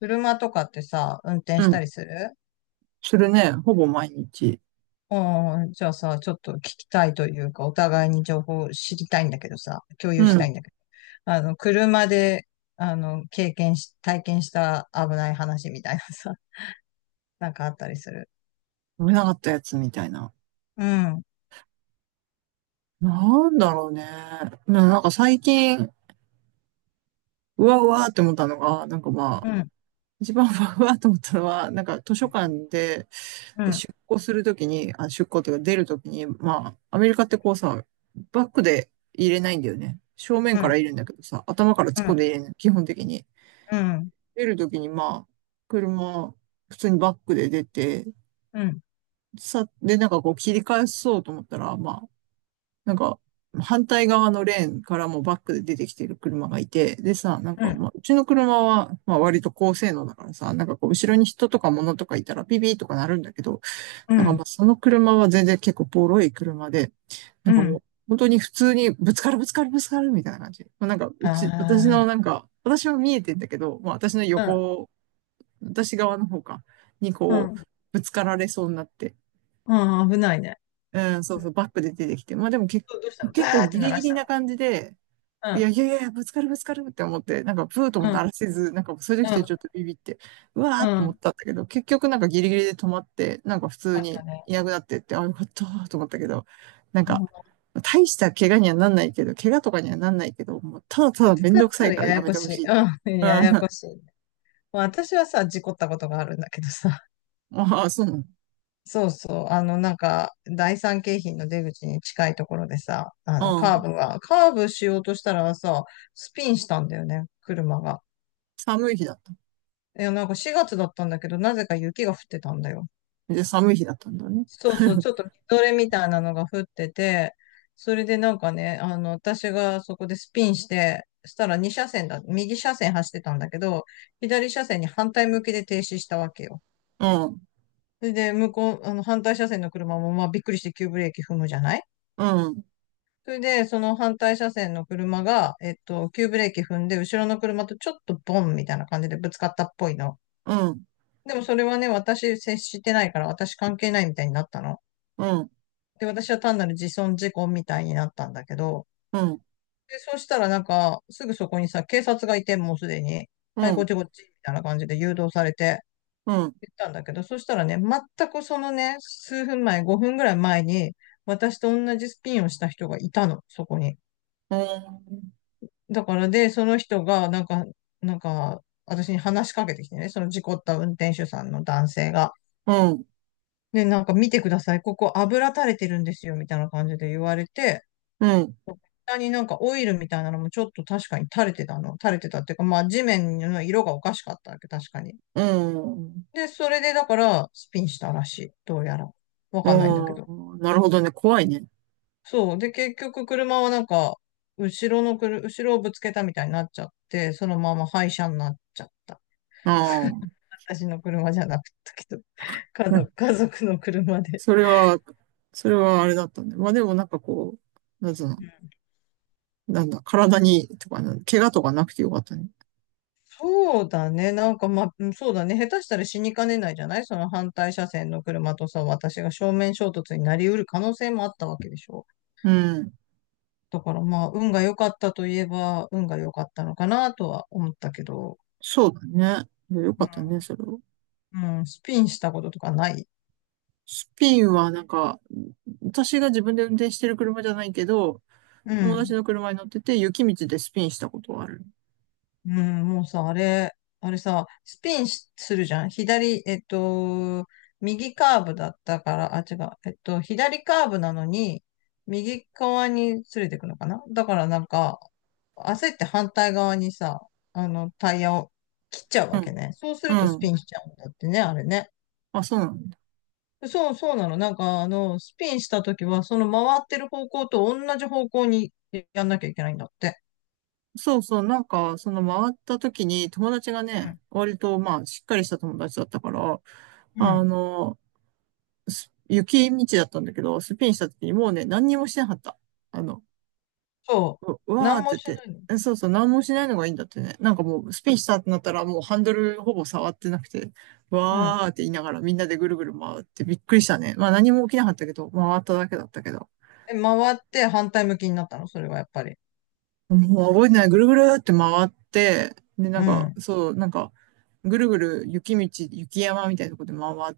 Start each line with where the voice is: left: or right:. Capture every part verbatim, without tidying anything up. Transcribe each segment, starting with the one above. left: 車とかってさ、運転
right: う
left: した
right: ん。
left: りする？
right: するね。ほぼ毎日。
left: うん、じゃあさ、ちょっと聞きたいというか、お互いに情報を知りたいんだけどさ、共有
right: う
left: したい
right: ん。
left: んだけど、あの、車で、あの、経験し、体験した危ない話みたいなさ、なんかあったりする？
right: 飲めなかったやつみたいな。
left: うん、うん、
right: なんだろうね。ななんか最近、うわうわって思ったのが、なんかま
left: う
right: あ、
left: ん、
right: 一番うわうわって思ったのは、なんか図書館で
left: うん、
right: 出庫するときに、あ、出庫っていうか出るときに、まあ、アメリカってこうさ、バックで入れないんだよね。正面
left: う
right: から
left: ん、
right: 入れるんだけどさ、頭から
left: う
right: 突っ
left: ん、
right: 込んで入れるの、基本的に。
left: うん、
right: 出るときにまあ、車、普通にバックで出て、
left: うん、
right: さ、で、なんかこう切り返そうと思ったら、まあ、なんか、反対側のレーンからもバックで出てきてる車がいて、でさ、なんか、まあ、うちの車は、まあ、割と高性能だからさ、なんかこう、後ろに人とか物とかいたらピピーとかなるんだけど、
left: う
right: なんかま
left: ん、
right: あ、その車は全然結構ボロい車で、な
left: う
right: んかも
left: ん。
right: う、本当に普通にぶつかるぶつかるぶつかるみたいな感じ。まあ、なんか、うち、私のな
left: あ
right: んか、私は見えてんだけど、まあ、私の
left: あ、
right: 横、私側の方か、に
left: う
right: こう、
left: ん、
right: ぶつかられそうになって、
left: うん、うん、危ないね。
right: うん、そうそう、バックで出てきて、まあでもけ
left: どうどうしたの？バ
right: 結構
left: ーって
right: ギ
left: 鳴
right: リ
left: ら
right: ギ
left: し
right: リな
left: た
right: 感じで、い
left: の？
right: やいやいやいや、ぶつかるぶつかるって思って、なんかプーと
left: う
right: も
left: ん、う
right: 鳴
left: ん、
right: らせず、なんかそういう時ってちょっとビビって、うわー
left: うん、
right: っ
left: う
right: て思っ
left: ん。
right: たんだけど、結局なんかギリギリで止まって、なんか普通
left: あった
right: に
left: ね。
right: いなくなってって、あ、よかったーと思ったけど、なんか、大した怪我にはなんないけど、怪我とかにはなんないけど、もうただただめん
left: 使っ
right: どくさ
left: た
right: い
left: ら
right: から
left: や
right: や
left: や
right: め
left: こ
right: て
left: し
right: ほ
left: い。
right: しいっていう。
left: うん、ややこしい。まあ、私はさ、事故ったことがあるんだけどさ、
right: ああ、そうなの。
left: そうそう、あの、なんか、第三京浜の出口に近いところでさ、あ
right: う
left: の、カー
right: ん。
left: ブが、カーブしようとしたらさ、スピンしたんだよね、車が。
right: 寒い日だった。
left: いや、なんかしがつだったんだけど、なぜか雪が降ってたんだよ。
right: で、寒い日だったんだね。
left: そうそう、ちょっとみぞれみたいなのが降ってて、それでなんかね、あの、私がそこでスピンして、したらに車線だ、右車線走ってたんだけど、左車線に反対向きで停止したわけよ。
right: うん、
left: それで、向こう、あの、反対車線の車も、まあ、びっくりして急ブレーキ踏むじゃない。
right: うん、
left: それで、その反対車線の車が、えっと、急ブレーキ踏んで、後ろの車とちょっとボンみたいな感じでぶつかったっぽいの。
right: うん、
left: でもそれはね、私接してないから、私関係ないみたいになったの。
right: うん、うん、
left: で、私は単なる自損事故みたいになったんだけど、
right: うん、
left: で、そしたらなんか、すぐそこにさ、警察がいて、もうすでに、
right: う
left: は
right: ん、
left: い、こっ
right: う
left: ちこっち、みたいな感じで誘導されて、
right: ん、
left: 行ったんだけど、そしたらね、全くそのね、数分前、ごふんぐらい前に、私と同じスピンをした人がいたの、そこに。
right: うん、
left: だからで、その人が、なんか、なんか、私に話しかけてきてね、その事故った運転手さんの男性が。で、なんか見てください、ここ油垂れてるんですよ、みたいな感じで言われて、
right: うん、
left: 下になんかオイルみたいなのもちょっと確かに垂れてたの。垂れてたっていうか、まあ地面の色がおかしかったわけ、確かに。
right: うん。
left: で、それでだからスピンしたらしい。どうやら。わ
right: あ
left: かんないんだけど。
right: あ、なるほどね。怖いね。
left: そう。で、結局車はなんか、後ろのくる後ろをぶつけたみたいになっちゃって、そのまま廃車になっちゃった。
right: ああ、
left: 私の車じゃなかったけど、家
right: うん
left: 族、家族の車で。
right: それは、それはあれだったね。まあでもなんかこう、なんつうの、なんだ、体に、とかな、怪我とかなくてよかったね。
left: そうだね。なんか、まあ、うんそうだね。下手したら死にかねないじゃない。その反対車線の車とさ、私が正面衝突になりうる可能性もあったわけでしょ。
right: うん。
left: だからまあ、運が良かったといえば、運が良かったのかなとは思ったけど、
right: そうだね。いやよ
left: う
right: かったね、
left: ん。
right: それを。
left: うん、スピンしたこととかない？
right: スピンはなんか、私が自分で運転してる車じゃないけど、
left: う
right: 友達
left: ん。
right: の車に乗ってて、雪道でスピンしたことはある。
left: うん、もうさ、あれ、あれさ、スピンしするじゃん。左、えっと、右カーブだったから、あ、違う、えっと、左カーブなのに、右側に連れてくのかな。だからなんか、焦って反対側にさ、あの、タイヤを切っちゃう
right: う
left: わけ
right: ん。
left: ね。そうす
right: う
left: るとス
right: ん。
left: ピンしちゃうんだってね、あれね。
right: あ、そうなんだ。
left: そう、そうなの。なんか、あの、スピンした時は、その回ってる方向と同じ方向にやんなきゃいけないんだって。
right: そうそう、なんか、その回った時に友達がね、割とまあ、しっかりした友達だったから、
left: うん。う
right: あ
left: ん。
right: の、す雪道だったんだけど、スピンした時にもうね、何にもしてなかった。あの、
left: そ
right: う、う
left: う。
right: わー
left: なん
right: っ
left: も
right: て
left: し
right: 言って、
left: ない
right: えそうそう、何もしないのがいいんだってね。なんかもう、スピンしたってなったら、もうハンドルほぼ触ってなくて、わ
left: の？
right: ーって言いながらみんなでぐるぐる回ってびっくりしたね。まあ何も起きなかったけど、回っただけだったけど。
left: え、回って反対向きになったの、それはやっぱり？
right: もう覚えてない。ぐるぐるって回って、で、な
left: う
right: んか、
left: ん。
right: そう、なんか、ぐるぐる雪道、雪山みたいなとこで回っ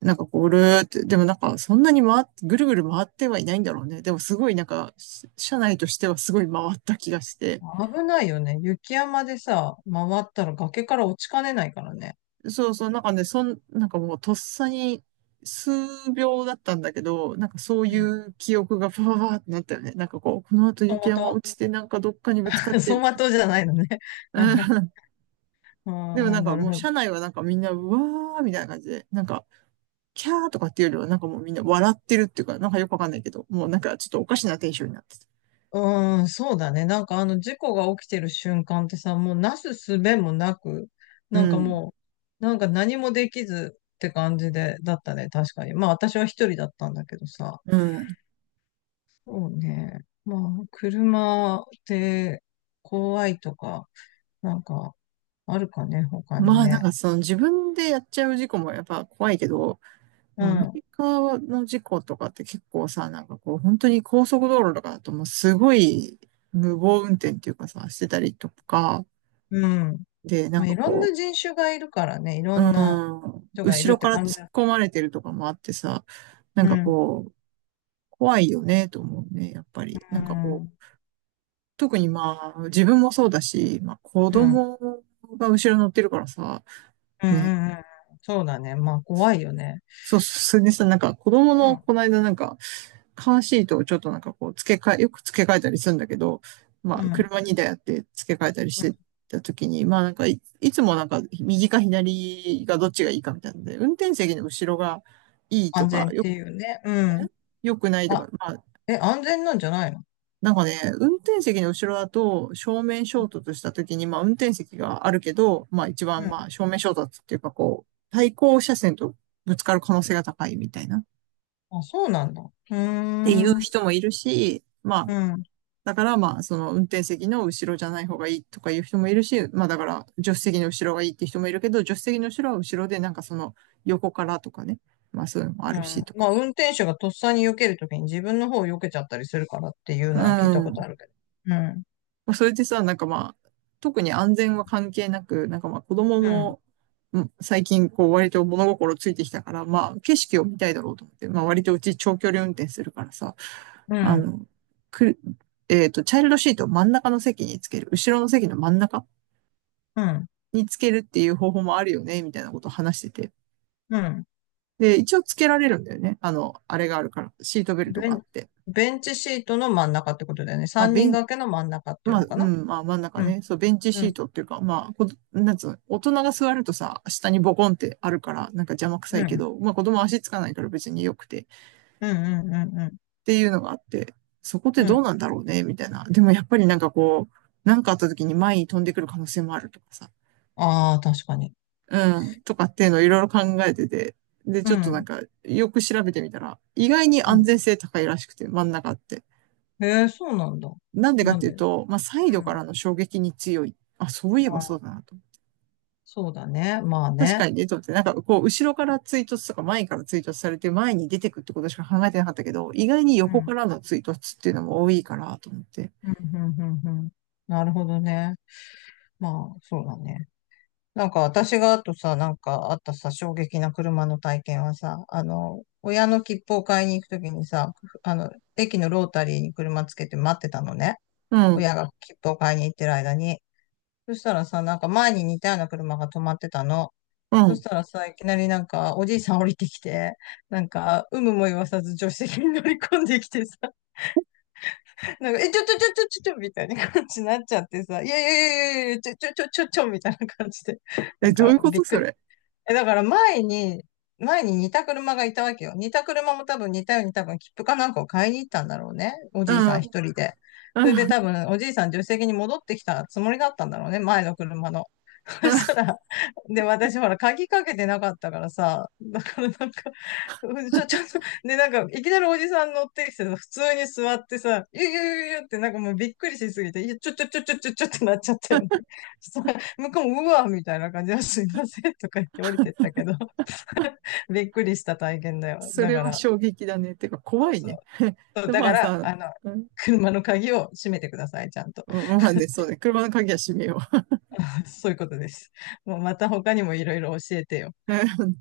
right: なんかこう、るーって、でもなんかそんなに回っ、ぐるぐる回ってはいないんだろうね。でもすごいなんか、社内としてはすごい回った気がして。
left: 危ないよね。雪山でさ、回ったら崖から落ちかねないからね。
right: そうそう、なんかね、そん、なんかもうとっさに数秒だったんだけど、なんかそう
left: う
right: い
left: ん。
right: う記憶がパパーってなったよね。なんかこう、この後
left: 走
right: 雪
left: 馬
right: 山
left: 灯。
right: 落ちてなんかどっかにぶつかっ て
left: 走
right: み
left: 馬
right: たい
left: 灯じゃないのね。
right: な。うん。でも
left: ああ、
right: なん
left: な
right: か
left: る
right: も
left: ほ
right: う
left: ど。
right: 社内はなんかみんな、うわーみたいな感じで、なんか、キャーとかっていうよりはなんかもうみんな笑ってるっていうか、なんかよくわかんないけど、もうなんかちょっとおかしなテンションになってた。
left: うーん、そうだね。なんかあの事故が起きてる瞬間ってさ、もうなすすべもなく、
right: う
left: なんか
right: ん。
left: もう、なんか何もできずって感じで、だったね。確かに。まあ私は一人だったんだけどさ。
right: うん。
left: そうね。まあ、車って怖いとか、なんか、あるかね、他に
right: まあなん
left: ね。
right: かその自分でやっちゃう事故もやっぱ怖いけど、
left: う
right: まあアメ
left: ん、
right: リカの事故とかって結構さ、なんかこう本当に高速道路とかだともうすごい無謀運転っていうかさ、してたりとか、
left: うん。
right: でな
left: ま
right: ん
left: あ、
right: か
left: いろん
right: こ
left: な人種がいるからね、いろ
right: う、
left: んな
right: うん、
left: 人がい
right: 後
left: るっ
right: ろ
left: て
right: から
left: 感じ
right: 突っ
left: だ。
right: 込まれてるとかもあってさ、なん
left: う
right: か
left: ん、
right: こう、怖いよねと思うね、やっぱり。
left: う
right: なんか
left: ん、
right: こ
left: うん、
right: う、特にまあ自分もそうだし、まあ子
left: うん、
right: 供が後ろ乗ってるからさ、
left: うん、
right: ね、
left: うん。そうだね。まあ、怖いよね。
right: そう、それでさ、なんか子供
left: う
right: の
left: ん、
right: この間なんか、カーシートをちょっとなんかこう、付け替え、よく付け替えたりするんだけど、ま
left: う
right: あ、
left: ん。
right: 車にだいあって付け替えたりし
left: うん、
right: てた時に、まあなんかい、いつもなんか、右か左がどっちがいいかみたいなので、運転席の後ろがいいと
left: 安
right: か、
left: 全っ
right: よ、
left: ていうね。うん。
right: よくないと
left: あ、
right: か、まあ、
left: え、安全なんじゃないの？
right: なんかね、運転席の後ろだと正面衝突した時に、まあ運転席があるけど、まあ一
left: う
right: 番ま
left: ん。
right: あ正面衝突っていうかこう、対向車線とぶつかる可能性が高いみたいなっ
left: あ、そうなんだ。うー
right: ていう
left: ん。
right: 人もいるし、まあ
left: うん。
right: だからまあ、その運転席の後ろじゃない方がいいとかいう人もいるし、まあだから助手席の後ろがいいって人もいるけど、助手席の後ろは後ろでなんかその横からとかね、まあそういうのもあ
left: う
right: るし
left: ん。
right: とか。
left: まあ、運転手がとっさに避けるときに自分の方を避けちゃったりするからっていう
right: う
left: のは聞いたことあ
right: ん。
left: るけど。うん。
right: まあそれでさ、なんかまあ、特に安全は関係なく、なんかまあ子供
left: うん。
right: も、うん最近こう割と物心ついてきたから、まあ景色を見たいだろうと思って、まあ割とうち長距離運転するからさ、
left: う
right: あ
left: ん。
right: の、くる、えっと、チャイルドシートを真ん中の席につける。後ろの席の真ん中
left: うん。
right: につけるっていう方法もあるよね、みたいなことを話してて。
left: うん。
right: で、一応つけられるんだよね。あの、あれがあるから、シートベルト
left: ベ
right: があっ
left: ン、
right: て。
left: ベンチシートの真ん中ってことだよね。
right: まあ、
left: 三
right: ベ
left: 人
right: ン、
left: 掛けの真ん中っていう
right: ま
left: の
right: あ、
left: か
right: う
left: な？
right: ん、まあ真ん中
left: うん、
right: ね、そう、ベンチ
left: う
right: シー
left: ん、
right: トっていうか、まあ、こなんつうの、大人が座るとさ、下にボコンってあるから、なんか邪魔く
left: う
right: さ
left: ん、う
right: いけ
left: ん、
right: ど、まあ子供足つかないから別に良くて、っ
left: うん、うん、
right: ていうのがあって、そこって
left: う
right: どう
left: ん。
right: なんだろうね、みたいな。でもやっぱりなんかこう、なんかあった時に前に飛んでくる可能性もあるとかさ、
left: ああ、確かに。
right: うん、とかっていうのをいろいろ考えてて、で、
left: う
right: ちょっとなん
left: ん、
right: か、よく調べてみたら、意外に
left: う
right: 安
left: ん。
right: 全性高いらしくて、真ん中って。
left: へえ、そうなんだ。
right: なんでかっ
left: なん
right: てい
left: で？
right: う
left: う
right: と、まあ、サイドか
left: ん。
right: らの衝撃に強い。あ、そういえ
left: ま
right: ばそ
left: あ、
right: うだなと。
left: そうだね。まあ
right: 確
left: ね。
right: かにね、と思って、なんかこう、後ろから追突とか前から追突されて前に出てくってことしか考えてなかったけど、意外に
left: う
right: 横
left: ん、
right: からの追突っていうのも多いから、と思って。
left: うん、うん、うん。うん、なるほどね。まあ、そうだね。なんか私があとさ、なんかあったさ、衝撃な車の体験はさ、あの、親の切符を買いに行くときにさ、あの、駅のロータリーに車つけて待ってたのね。
right: う
left: 親
right: ん、
left: が切符を買いに行ってる間に。そしたらさ、なんか前に似たような車が止まってたの。
right: う
left: そし
right: ん。
left: たらさ、いきなりなんかおじいさん降りてきて、なんか、有無も言わさず助手席に乗り込んできてさ、なんか、え、ちょちょちょちょちょちょみたいな感じになっちゃってさ、いやいやいやいやいや、ちょちょちょちょちょみたいな感じで、な
right: え、
left: ん
right: どうい
left: か
right: うこ
left: びっ
right: と
left: く
right: そ
left: り。
right: れ。
left: え、だから前に、前に似た車がいたわけよ。似た車も多分似たように多分切符かなんかを買いに行ったんだろうね。お
right: う
left: じい
right: ん、
left: さ
right: う
left: ん
right: ん、
left: 一人で。それで多分おじいさん助手席に戻ってきたつもりだったんだろうね。前の車の。そ
right: う
left: した
right: ん。
left: ら、で、私ほら鍵かけてなかったからさ、だからなんか、うんちょ、ちょっと、で、なんか、いきなりおじさん乗ってきてさ、普通に座ってさ、ゆゆゆゆってなんかもうびっくりしすぎて、いやちょちょちょちょちょちょってなっちゃったよね。向こうも、うわみたいな感じで、すいませんとか言って降りてったけど、びっくりした体験だよ。
right: そ
left: だ
right: れ
left: か
right: は
left: ら、
right: 衝撃だね。てか、怖いね。
left: そう
right: で、
left: だ
right: ま
left: か
right: あ
left: ら、
right: さ、
left: あの、
right: うん
left: 車の鍵を閉めてください、ちゃんと。
right: うん、まあね、そうね。車の鍵は閉めよ
left: そういうことです。もうまた他にもいろいろ教えてよ。
right: う。